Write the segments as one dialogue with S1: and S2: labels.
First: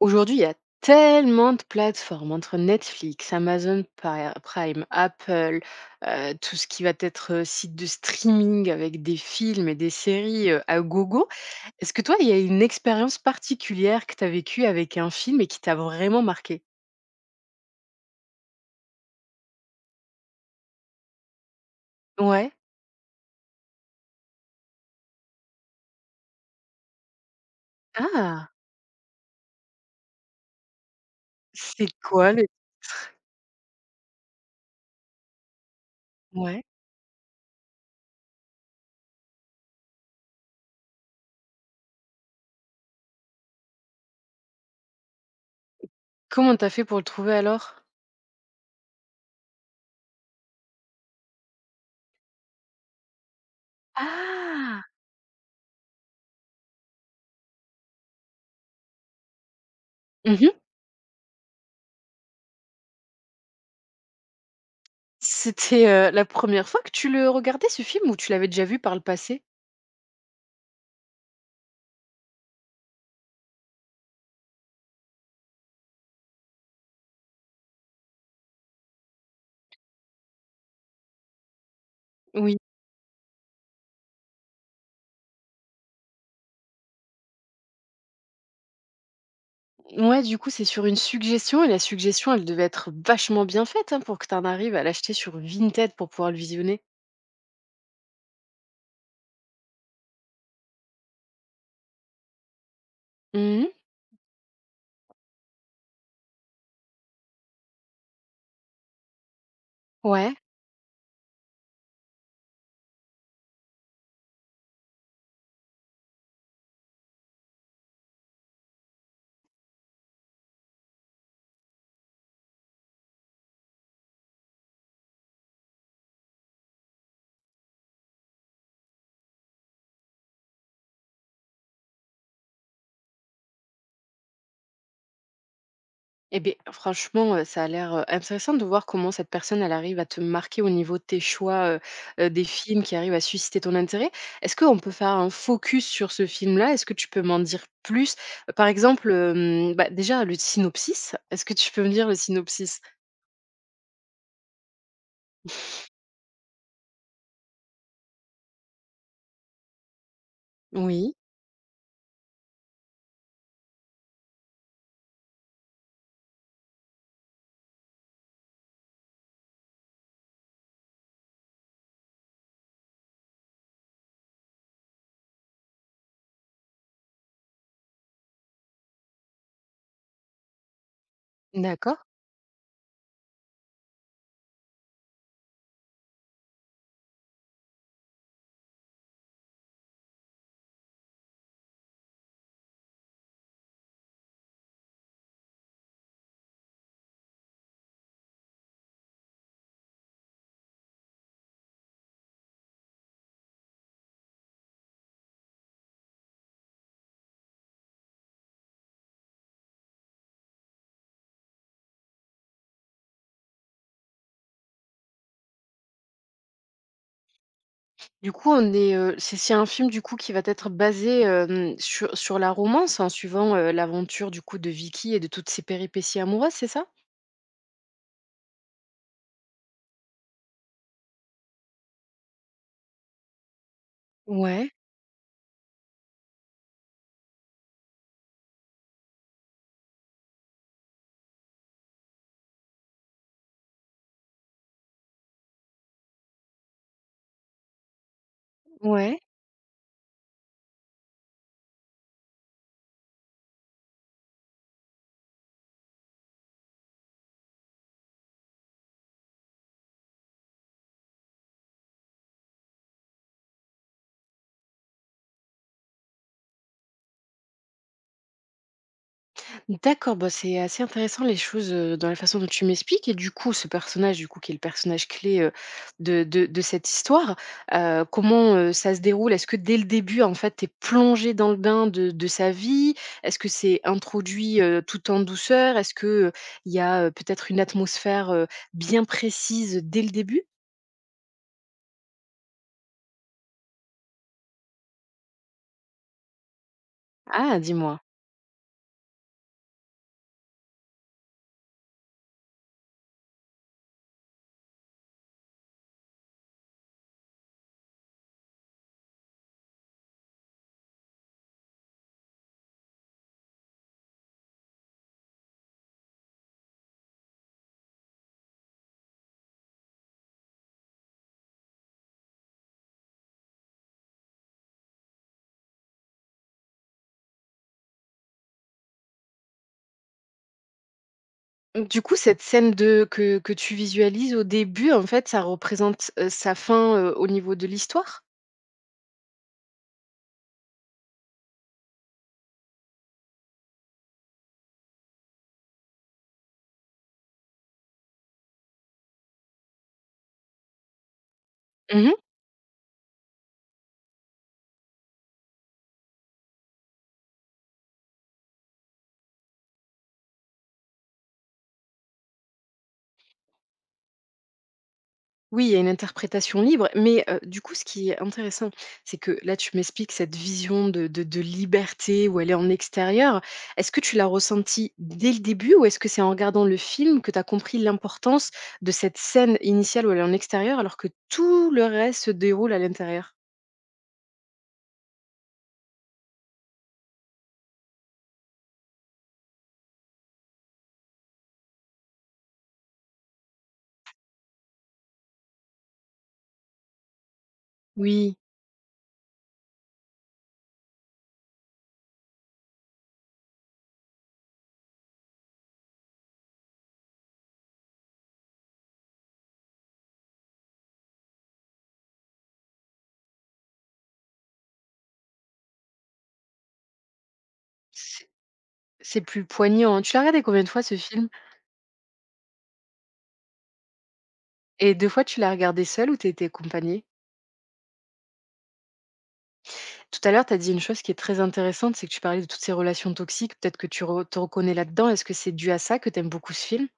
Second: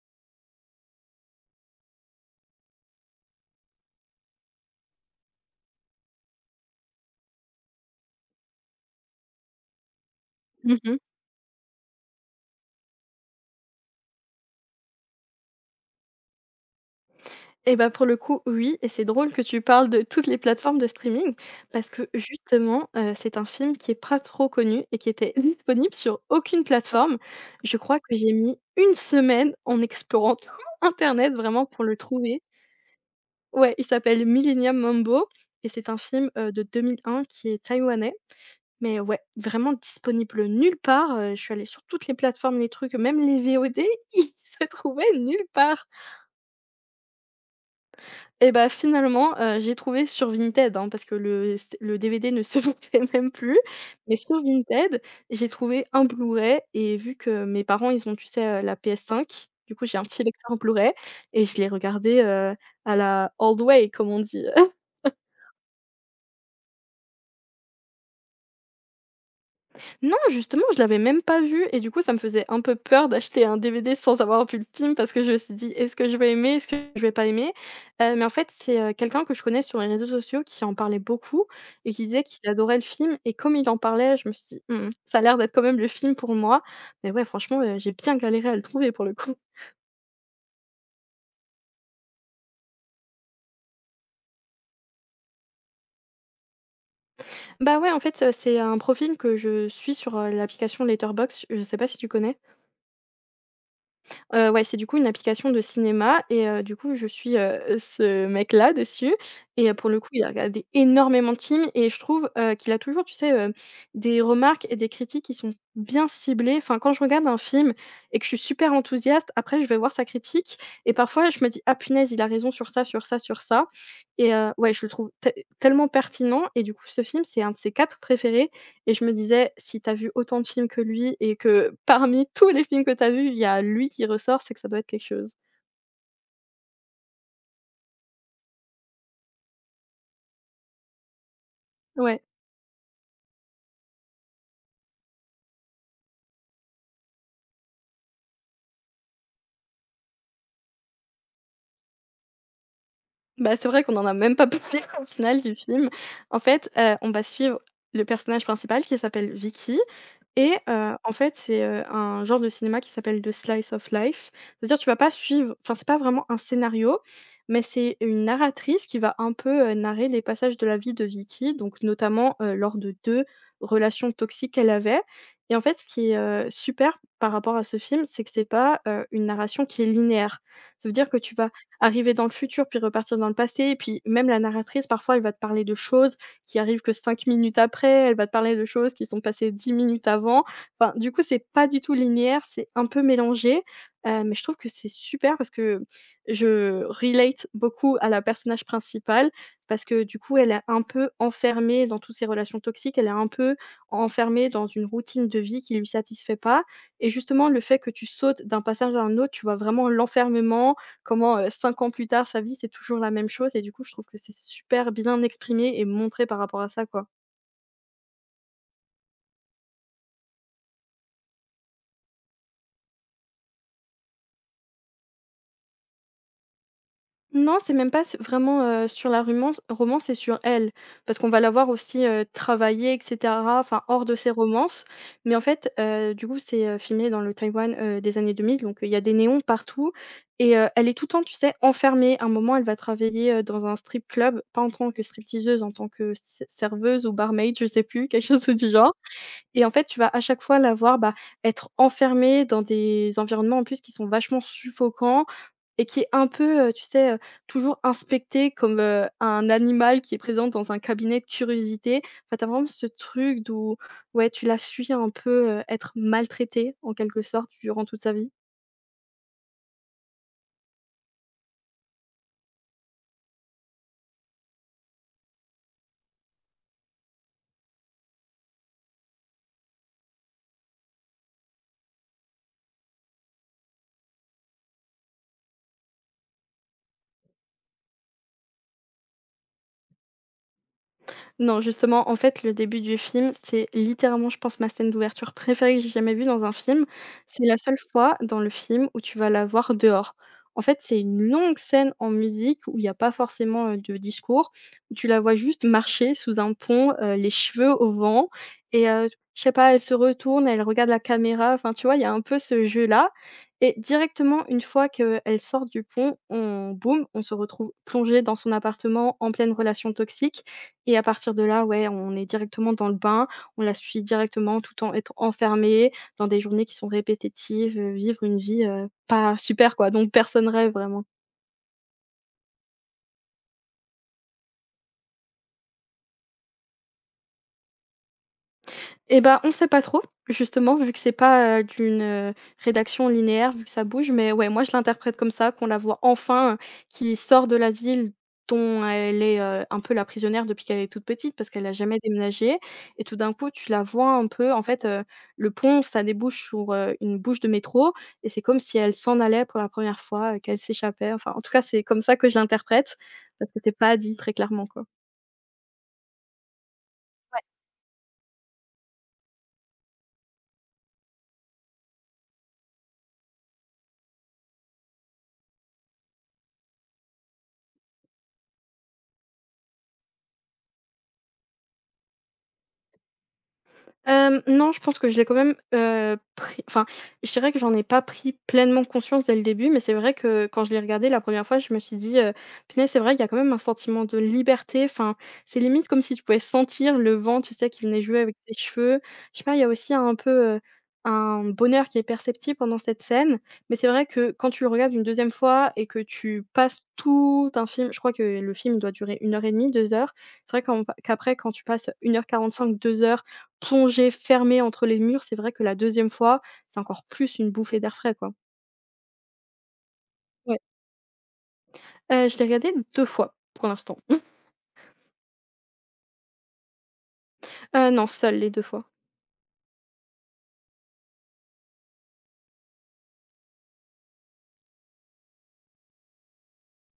S1: Aujourd'hui, il y a tellement de plateformes entre Netflix, Amazon Prime, Apple, tout ce qui va être, site de streaming avec des films et des séries, à
S2: Mmh.
S1: gogo. Est-ce que toi, il y a une expérience particulière que tu as vécue avec un film et qui t'a vraiment marqué?
S2: Et bah, pour le coup, oui et c'est drôle que tu parles de toutes les plateformes de streaming parce que
S1: Ouais.
S2: justement, c'est un film qui est pas trop connu et qui était disponible sur aucune plateforme. Je crois que j'ai
S1: Ah!
S2: mis une semaine en explorant tout internet vraiment pour
S1: C'est
S2: le
S1: quoi
S2: trouver.
S1: le
S2: Ouais, il s'appelle Millennium Mambo et c'est un film, de
S1: ouais.
S2: 2001 qui est taïwanais, mais ouais, vraiment disponible nulle part, je suis allée sur toutes les plateformes, les trucs, même les VOD, ils se trouvaient nulle part.
S1: Comment t'as fait pour le trouver alors?
S2: Et bah, finalement, j'ai trouvé sur Vinted, hein, parce que le DVD ne se vendait même plus, mais sur
S1: Ah!
S2: Vinted, j'ai trouvé un Blu-ray et vu que mes parents, ils ont, tu sais, la PS5, du coup, j'ai un petit
S1: Mmh.
S2: lecteur Blu-ray et je l'ai regardé, à la old way, comme on dit.
S1: C'était, la première fois que tu le regardais ce film ou tu l'avais déjà vu par le passé?
S2: Non, justement, je l'avais même pas vu et du coup, ça me faisait un peu peur d'acheter un DVD sans avoir vu le film parce que je me suis dit: «Est-ce que je vais aimer? Est-ce que je vais pas aimer?» Mais en fait, c'est, quelqu'un que je connais sur les réseaux sociaux qui en parlait beaucoup et qui disait qu'il
S1: Oui.
S2: adorait le film et comme il en parlait, je me suis dit: «Mmh, ça a l'air d'être quand même le film pour moi». Mais ouais, franchement, j'ai bien galéré à le trouver pour le coup.
S1: Ouais, du coup, c'est sur une suggestion et la suggestion, elle devait être vachement bien faite hein, pour que tu en arrives à l'acheter sur Vinted pour pouvoir le visionner.
S2: Bah, ouais, en fait, c'est un profil que je suis sur, l'application Letterboxd, je sais pas si tu connais?
S1: Mhm.
S2: Ouais, c'est du coup une application de cinéma et du coup, je suis, ce mec-là dessus et pour le coup, il a
S1: Ouais.
S2: regardé énormément de films et je trouve, qu'il a toujours, tu sais, des remarques et des critiques qui sont bien ciblées. Enfin, quand je regarde un film et que je suis super enthousiaste, après je vais voir sa critique et parfois je me dis: «Ah punaise, il a raison sur ça, sur ça, sur ça» et ouais, je le trouve tellement pertinent et du coup, ce film, c'est un de ses 4 préférés et je me disais: «Si t'as vu autant de films que lui et que parmi tous les films que t'as vus, il y a lui qui ressort, c'est que ça doit être quelque chose».
S1: Eh bien, franchement, ça a l'air intéressant de voir comment cette personne, elle arrive à te marquer au niveau de tes choix
S2: Ouais,
S1: des films qui arrivent à susciter ton intérêt. Est-ce qu'on peut faire un focus sur ce film-là? Est-ce que tu peux m'en dire plus? Par exemple, bah, déjà, le synopsis. Est-ce que tu peux me dire le synopsis?
S2: bah, c'est vrai qu'on en a même pas parlé au final du film. En fait, on va suivre le personnage principal qui s'appelle Vicky. Et en
S1: Oui,
S2: fait, c'est, un genre de cinéma qui s'appelle le slice of life. C'est-à-dire, tu vas pas suivre enfin, c'est pas vraiment un scénario, mais c'est une narratrice qui va un peu, narrer les passages de la vie de Vicky, donc notamment, lors de 2 relations toxiques qu'elle avait et en fait, ce qui est, super par rapport à ce film, c'est que c'est pas, une narration qui est linéaire. Ça veut dire que tu vas
S1: d'accord.
S2: arriver dans le futur, puis repartir dans le passé et puis même la narratrice, parfois, elle va te parler de choses qui arrive que 5 minutes après, elle va te parler de choses qui sont passées 10 minutes avant. Enfin, du coup, c'est pas du tout linéaire, c'est un peu mélangé, mais je trouve que c'est super parce que je relate beaucoup à la personnage principale parce que, du coup, elle est un peu enfermée dans toutes ces relations toxiques, elle est un peu enfermée dans une routine de vie qui lui satisfait pas et justement, le fait que tu sautes d'un passage à un autre, tu vois vraiment l'enfermement, comment, 5 ans plus tard, sa vie, c'est toujours la même chose et du coup, je trouve que c'est super bien exprimé et montré par rapport à ça, quoi.
S1: Du coup, on est, c'est un film du coup qui va être basé, hem, sur la romance en suivant, l'aventure du coup de Vicky et de toutes ses péripéties amoureuses, c'est ça?
S2: Non, c'est même pas s vraiment, sur la romance. Romance, c'est sur elle. Parce qu'on va la voir aussi, travailler et cetera, enfin, hors de ses
S1: Ouais,
S2: romances. Mais en fait, du coup, c'est, filmé dans le Taïwan, des années 2000, donc, il y a des néons partout et elle est tout le temps, tu sais, enfermée. À un moment, elle va travailler, dans un strip club, pas en tant que stripteaseuse, en tant que s serveuse ou barmaid, je sais plus, quelque chose du genre.
S1: ouais.
S2: Et en fait, tu vas à chaque fois la voir, bah, être enfermée dans des environnements en plus qui sont vachement suffocants et qui est un peu, tu sais, toujours inspectée comme, un animal qui est présent dans un cabinet de curiosité. Enfin, tu as vraiment ce truc d'où ouais, tu la suis un peu, être maltraitée en quelque sorte durant toute sa vie.
S1: D'accord, bah, c'est assez intéressant les choses dans la façon dont tu m'expliques. Et du coup, ce personnage, du coup, qui est le personnage clé de, de cette histoire, comment ça se déroule? Est-ce que dès le début, en fait, tu es plongé dans le bain de sa vie? Est-ce que c'est introduit tout en douceur? Est-ce que il y a peut-être une atmosphère bien précise dès le début?
S2: Non, justement, en fait, le début du film, c'est littéralement, je pense, ma scène d'ouverture préférée que j'ai jamais vue dans un film. C'est la
S1: Ah,
S2: seule
S1: dis-moi.
S2: fois dans le film où tu vas la voir dehors. En fait, c'est une longue scène en musique où il y a pas forcément, de discours, où tu la vois juste marcher sous un pont, les cheveux au vent et je sais pas, elle se retourne, elle regarde la caméra, enfin, tu vois, il y a un peu ce jeu-là et directement, une fois qu'elle sort du pont, on boum, on se retrouve plongé dans son appartement en pleine relation toxique et à partir de là, ouais, on est directement dans le bain, on la suit directement tout en étant enfermé dans des journées qui sont répétitives, vivre une vie, pas super quoi, dont personne rêve vraiment.
S1: Du coup, cette scène de, que tu visualises au début, en fait, ça représente sa fin au niveau de l'histoire?
S2: Et ben on sait pas trop, justement, vu que c'est pas, d'une, rédaction linéaire, vu que ça bouge, mais ouais, moi je l'interprète comme ça, qu'on la voit enfin, qui sort de la ville dont elle est, un peu la prisonnière depuis qu'elle est toute petite, parce qu'elle a jamais déménagé et tout d'un coup, tu la vois un peu en fait, le pont, ça débouche sur, une bouche de métro et c'est comme si elle s'en allait pour la première fois, qu'elle s'échappait. Enfin, en tout cas, c'est comme ça que je l'interprète, parce que c'est pas dit très clairement, quoi.
S1: Oui, il y a une interprétation libre, mais du coup, ce qui est intéressant, c'est que là, tu m'expliques cette vision de liberté où elle est en extérieur. Est-ce que tu l'as ressentie dès le début ou est-ce que c'est en regardant le film que tu as compris l'importance de cette scène initiale où elle est en extérieur alors que tout le reste se déroule à l'intérieur?
S2: Non, je pense que je l'ai quand même, pris enfin, je dirais que j'en ai pas pris pleinement conscience dès le début, mais c'est vrai que quand je l'ai regardé la première fois, je me suis dit: «Punaise, c'est vrai, il y a quand même un sentiment de liberté». Enfin, c'est limite comme si tu pouvais sentir le vent, tu sais, qui venait jouer avec
S1: Oui,
S2: tes cheveux. Je sais pas, il y a aussi un peu, un bonheur qui est perceptible pendant cette scène, mais c'est vrai que quand tu le regardes une deuxième fois et que tu passes tout un film je crois que le film doit durer une heure et demie, 2 heures. C'est vrai qu'après quand tu passes 1h45, 2 heures plongée, fermée entre les murs, c'est vrai que la deuxième fois, c'est encore plus une bouffée d'air frais,
S1: c'est
S2: quoi.
S1: c'est plus poignant. Tu l'as regardé
S2: Ouais.
S1: combien de fois ce film?
S2: Je l'ai regardé 2 fois pour l'instant.
S1: Et 2 fois, tu l'as regardé seul ou tu étais accompagnée?
S2: Non, seule les 2 fois.
S1: Tout à l'heure, tu as dit une chose qui est très intéressante, c'est que tu parlais de toutes ces relations toxiques. Peut-être que tu te reconnais là-dedans. Est-ce que c'est dû à ça que tu aimes beaucoup ce film?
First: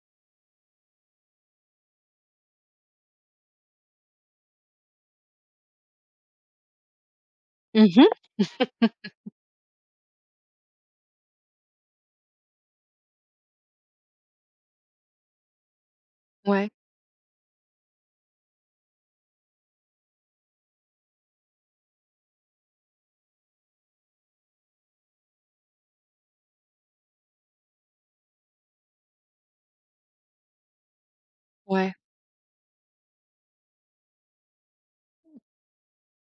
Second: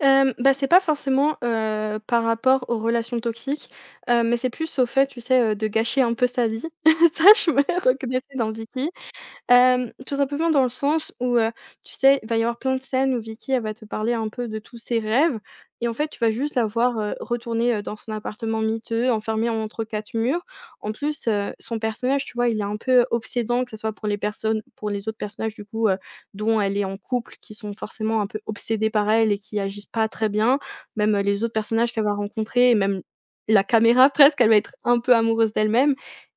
S2: Bah, c'est pas forcément, par rapport aux relations toxiques, mais c'est plus au fait, tu sais, de gâcher un peu sa vie. Ça, je me
S1: Mhm.
S2: reconnaissais dans Vicky. Tout simplement dans le sens où, tu sais, il va y avoir plein de scènes où Vicky, elle va te parler un peu de tous ses rêves et en fait, tu vas juste la
S1: Ouais,
S2: voir, retourner, dans son appartement miteux, enfermée entre 4 murs. En plus, son personnage, tu vois, il est un peu obsédant, que ce soit pour les personnes pour les autres personnages, du coup, dont elle est en couple, qui sont forcément un peu obsédés par elle et qui agissent pas très bien. Même, les autres personnages
S1: ouais.
S2: qu'elle va rencontrer et même la caméra presque, elle va être un peu amoureuse d'elle-même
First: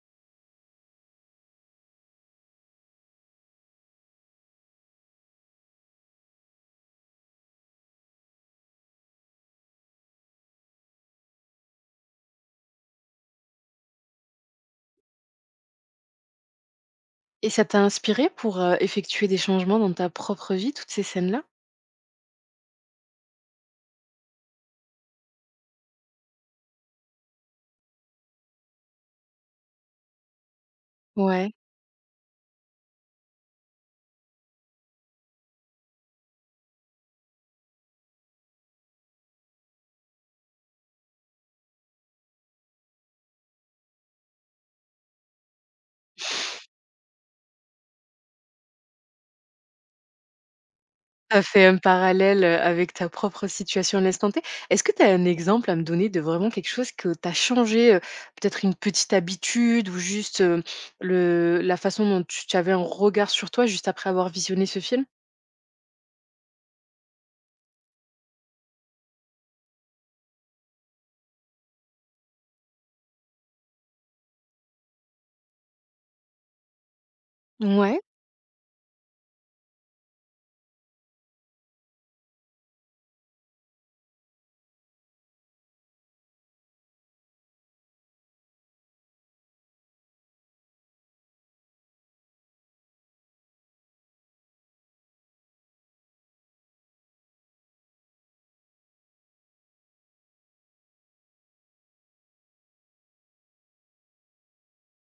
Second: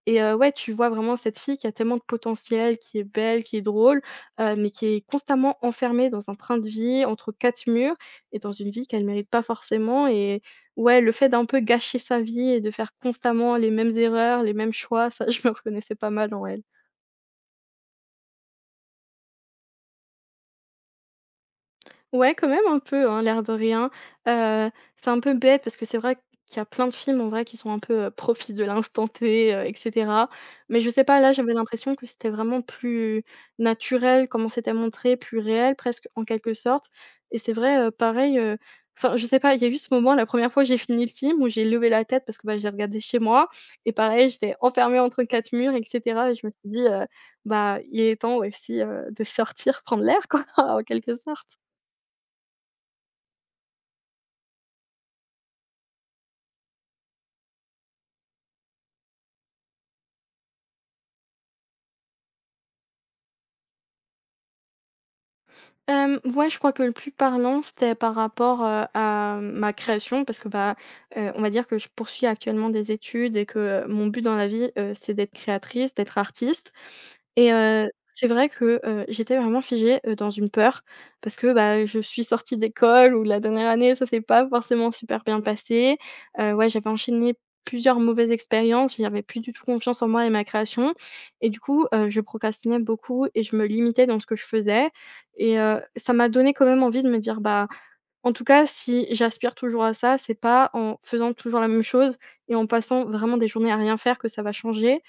S2: et ouais, tu vois vraiment cette fille qui a tellement de potentiel, qui est belle, qui est drôle, mais qui est constamment enfermée dans un train de vie, entre 4 murs et dans une vie qu'elle mérite pas forcément et ouais, le fait d'un peu gâcher sa vie et de faire constamment les mêmes erreurs, les mêmes choix, ça je me reconnaissais pas mal en elle.
S1: Et ça t'a inspiré pour effectuer des changements dans ta propre vie, toutes ces scènes-là?
S2: Ouais, quand même un peu, hein, l'air de rien. C'est un peu bête parce que c'est vrai qu'il y a plein de films en vrai qui sont un peu, profit de l'instant T, et cetera. Mais je sais pas, là, j'avais
S1: Ouais.
S2: l'impression que c'était vraiment plus naturel comment c'était montré, plus réel presque en quelque sorte. Et c'est vrai, pareil, enfin, je sais pas, il y a eu ce moment la première re fois que j'ai fini le film où j'ai levé la tête parce que, bah, j'ai regardé chez moi et pareil, j'étais enfermée entre 4 murs et cetera et je me suis dit: «Bah, il est temps aussi, de sortir, prendre l'air quoi» en quelque
S1: Ça
S2: sorte.
S1: fait un parallèle avec ta propre situation à l'instant T. Est-ce que tu as un exemple à me donner de vraiment quelque chose que tu as changé, peut-être une petite habitude ou juste le, la façon dont tu, tu avais un regard sur toi juste après avoir visionné ce film?
S2: Ouais, je crois que le plus parlant, c'était par rapport, à ma création parce que, bah, on va dire que je poursuis actuellement des études et que mon but dans la vie, c'est d'être créatrice, d'être artiste et
S1: Ouais.
S2: c'est vrai que, j'étais vraiment figée, dans une peur parce que, bah, je suis sortie d'école ou la dernière année, ça s'est pas forcément super bien passé. Ouais, j'avais enchaîné plusieurs mauvaises expériences, j'avais plus du tout confiance en moi et ma création. Et du coup, je procrastinais beaucoup et je me limitais dans ce que je faisais, et ça m'a donné quand même envie de me dire: «Bah, en tout cas, si j'aspire toujours à ça, c'est pas en faisant toujours la même chose et en passant vraiment des journées à rien faire que ça va changer».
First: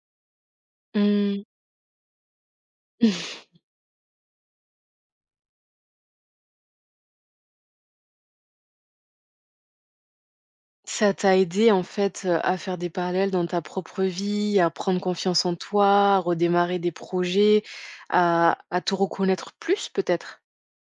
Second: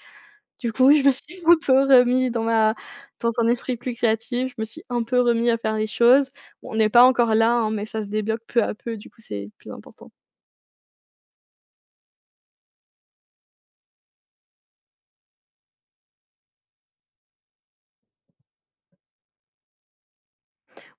S2: Du coup, je me suis
S1: Hmm.
S2: un peu remis dans un esprit plus créatif, je me suis un peu remis à faire les choses. Bon, on n'est pas encore là, hein, mais ça se débloque peu à peu, du coup, c'est plus important.
S1: Ça t'a aidé, en fait, à faire des parallèles dans ta propre vie, à prendre confiance en toi, à redémarrer des projets, à te reconnaître plus, peut-être?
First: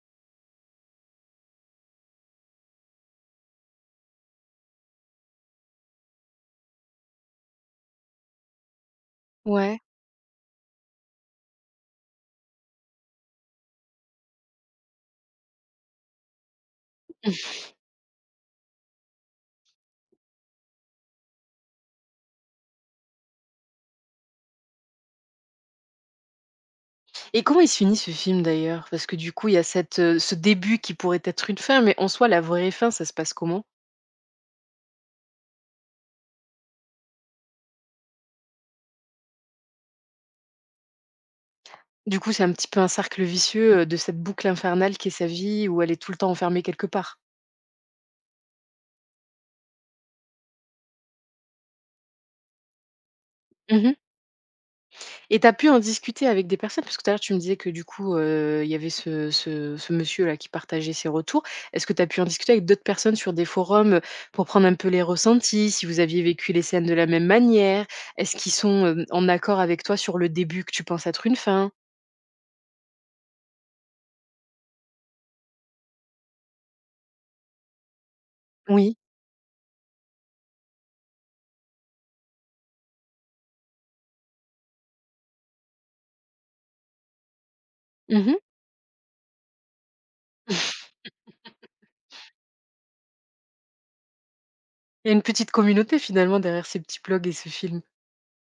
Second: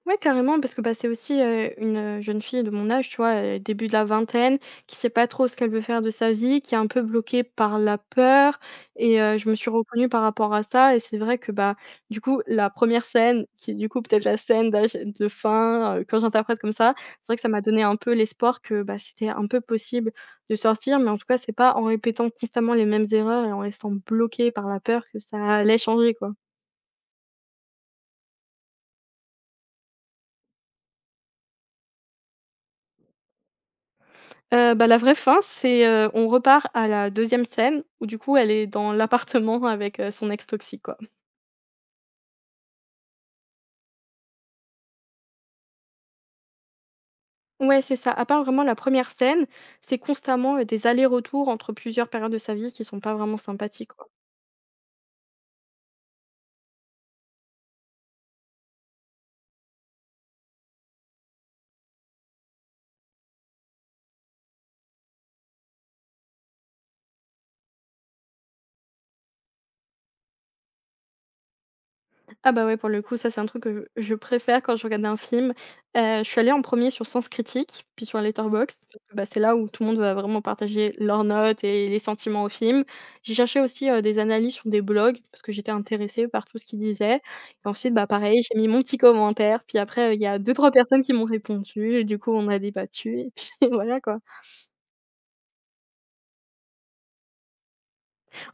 S2: Ouais, carrément, parce que, bah, c'est aussi, une, jeune fille de mon âge, tu vois, début de la vingtaine, qui sait pas trop ce qu'elle veut faire de sa vie, qui est un peu bloquée par la peur. Et je me suis
S1: Ouais.
S2: reconnue par rapport à ça, et c'est vrai que, bah, du coup, la première scène qui est, du coup, peut-être la scène d'âge de fin, quand j'interprète comme ça, c'est vrai que ça m'a donné un peu l'espoir que, bah, c'était un peu possible de sortir, mais en tout cas, c'est pas en répétant constamment les mêmes erreurs et en restant bloquée par la peur que ça allait changer, quoi.
S1: Et comment il se finit ce film, d'ailleurs? Parce que, du coup, il y a cette, ce début qui pourrait être une fin, mais en soi, la vraie fin, ça se passe comment?
S2: Bah, la vraie fin, c'est, on repart à la deuxième scène où du coup elle est dans l'appartement avec, son ex toxique, quoi.
S1: Du coup, c'est un petit peu un cercle vicieux, de cette boucle infernale qui est sa vie où elle est tout le temps enfermée quelque part.
S2: Ouais, c'est ça. À part vraiment la première scène, c'est constamment, des allers-retours entre plusieurs périodes de sa vie qui sont pas vraiment sympathiques.
S1: Et tu as pu en discuter avec des personnes? Parce que tout à l'heure, tu me disais que du coup, il y avait ce monsieur-là qui partageait ses retours. Est-ce que tu as pu en discuter avec d'autres personnes sur des forums, pour prendre un peu les ressentis, si vous aviez vécu les scènes de la même manière? Est-ce qu'ils sont, hem, en accord avec toi sur le début que tu penses être une fin?
S2: Ah bah ouais, pour le coup, ça, c'est un truc que je préfère quand je regarde un film. Je suis allée en premier sur Sens Critique, puis sur Letterboxd,
S1: Oui.
S2: parce que, bah, c'est là où tout le monde va vraiment partager leurs notes et les sentiments au film. J'ai cherché aussi, des analyses sur des blogs, parce que j'étais intéressée par tout ce qu'ils disaient. Et ensuite, bah,
S1: Mmh mh.
S2: pareil, j'ai mis mon petit commentaire, puis après, il y a deux trois personnes qui m'ont répondu, et du coup, on a débattu, et puis voilà, quoi.
S1: Il y a une petite communauté finalement derrière ces petits blogs et ces films.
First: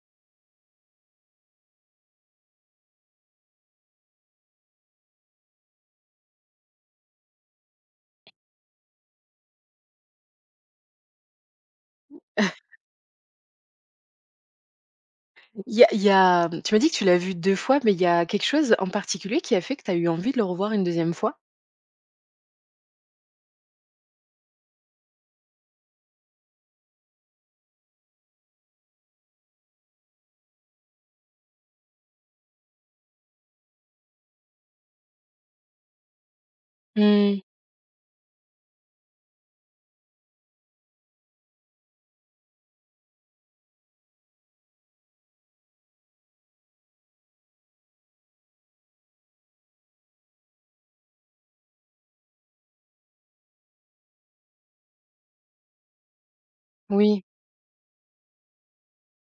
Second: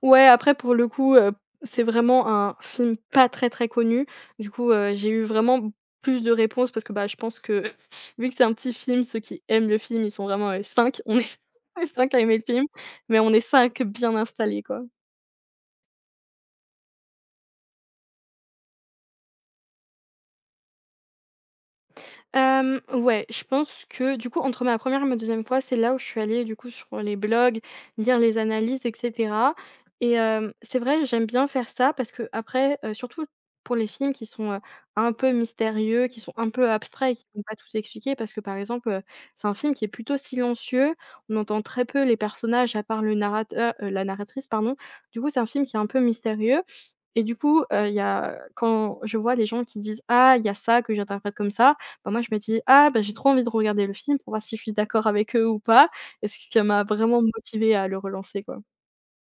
S2: Ouais, après pour le coup, c'est vraiment un film pas très, très connu. Du coup, j'ai eu vraiment plus de réponses parce que, bah, je pense que vu que c'est un petit film, ceux qui aiment le film, ils sont vraiment, 5. On est cinq est 5 à aimer le film, mais on est 5 bien installés, quoi.
S1: Mmh, tu m'as dit que tu l'as vu 2 fois, mais il y a quelque chose en particulier qui a fait que tu as eu envie de le revoir une deuxième fois?
S2: Ouais, je pense que du coup, entre ma première et ma deuxième fois, c'est là où je suis allée du coup sur les blogs, lire les analyses et cetera. Et c'est vrai, j'aime bien faire ça parce qu'après, surtout pour les films qui sont, un peu mystérieux, qui sont un peu abstraits et qui ne
S1: Mmh,
S2: vont pas tout expliquer parce que, par exemple, c'est un film qui est plutôt silencieux. On entend très peu les personnages à part le narrateur, la narratrice, pardon. Du coup, c'est un film qui est un peu mystérieux, et du coup, il y a quand je vois les gens qui disent: «Ah, il y a ça que j'interprète comme ça». Bah, moi, je me dis: «Ah, bah, j'ai trop envie de regarder le film pour voir si je suis d'accord avec eux ou pas», et ce qui m'a vraiment
S1: oui.
S2: motivée à le relancer, quoi.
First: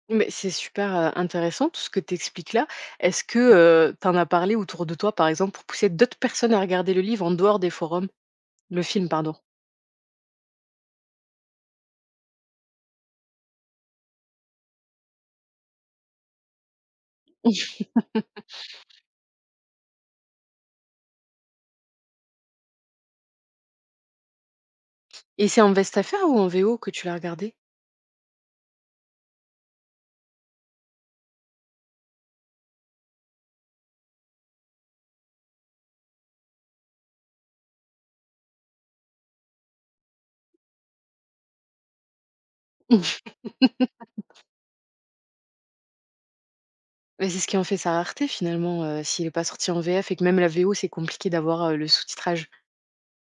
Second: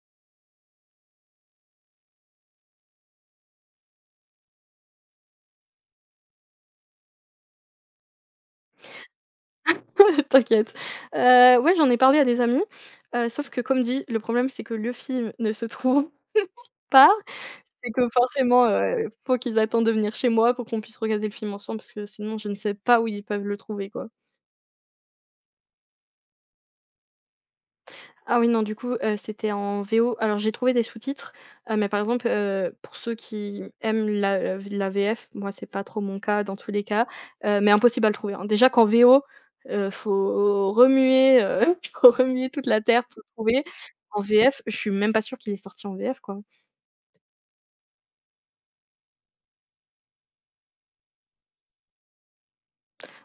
S1: Mais c'est super, intéressant tout ce que tu expliques là. Est-ce que, tu en as parlé autour de toi, par exemple, pour pousser d'autres personnes à regarder le livre en dehors des forums? Le film, pardon.
S2: T'inquiète. Ouais, j'en ai parlé à des amis, sauf que comme dit, le problème, c'est que le film ne se trouve pas, et que forcément, faut qu'ils attendent de venir chez moi pour qu'on puisse regarder le film ensemble parce que sinon je ne sais pas où ils peuvent le trouver, quoi.
S1: Et c'est en veste à faire ou en VO que tu l'as regardé?
S2: Ah oui, non, du coup, c'était en VO. Alors j'ai trouvé des sous-titres, mais par exemple, pour ceux qui aiment la VF, moi c'est pas trop mon cas dans tous les cas, mais impossible à le trouver, hein. Déjà qu'en VO, heu, faut remuer, heu, faut remuer toute la terre pour le trouver. En VF, je suis même pas sûre qu'il est sorti en VF, quoi.
S1: Mais c'est ce qui en fait sa rareté finalement, s'il n'est pas sorti en VF et que même la VO, c'est compliqué d'avoir, le sous-titrage.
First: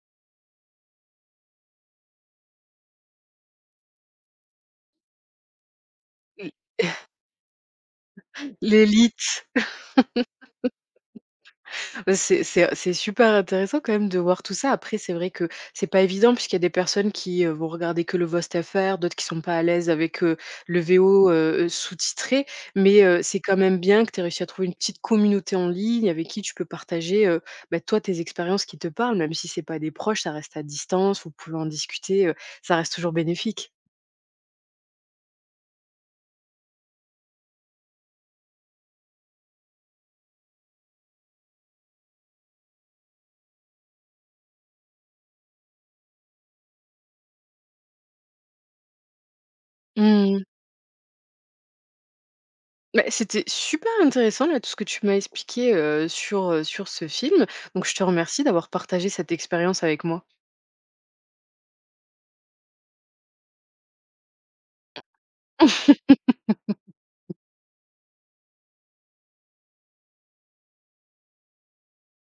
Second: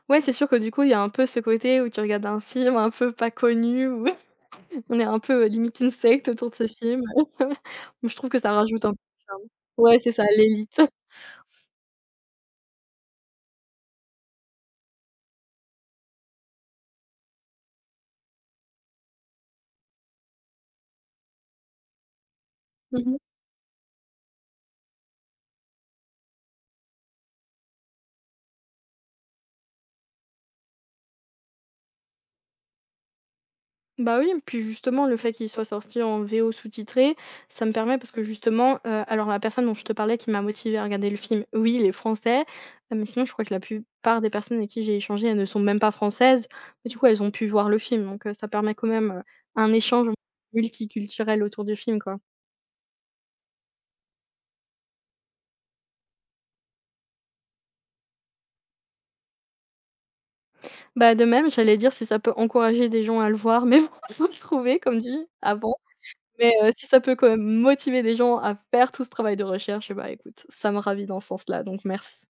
S2: Ouais, c'est sûr que du coup, il y a un peu ce côté où tu regardes un film un peu pas connu, où on est un peu, limite une secte
S1: L
S2: autour de ce film. Je trouve que ça rajoute un peu de charme.
S1: L'élite.
S2: Ouais, c'est ça, l'élite.
S1: Bah, c'est super intéressant quand même de voir tout ça. Après, c'est vrai que c'est pas évident puisqu'il y a des personnes qui, vont regarder que le VOST-FR, d'autres qui sont pas à l'aise avec, le VO, sous-titré. Mais, c'est quand même bien que tu aies réussi à trouver une petite communauté en ligne avec qui tu peux partager, bah, toi, tes expériences qui te parlent, même si c'est pas des proches, ça reste à distance, vous pouvez en discuter, ça reste toujours bénéfique.
S2: Bah oui, puis justement, le fait qu'il soit sorti en VO sous-titré, ça me permet parce que justement, alors la personne dont je te parlais qui m'a motivée à regarder le film, oui, il est français, mais sinon je crois que la plupart des personnes avec qui j'ai échangé, elles ne sont même pas françaises, mais du coup elles ont pu voir le film, donc ça permet quand même, un échange
S1: Mmh.
S2: multiculturel autour du film, quoi.
S1: Bah, c'était super intéressant là, tout ce que tu m'as expliqué, sur, sur ce film. Donc je te remercie d'avoir partagé cette expérience avec moi.
S2: Bah de même, j'allais dire si ça peut encourager des gens à le voir, mais bon, faut se trouver comme dit avant, mais si ça peut quand même motiver des gens à faire tout ce travail de recherche, bah écoute, ça me ravit dans ce sens-là, donc merci.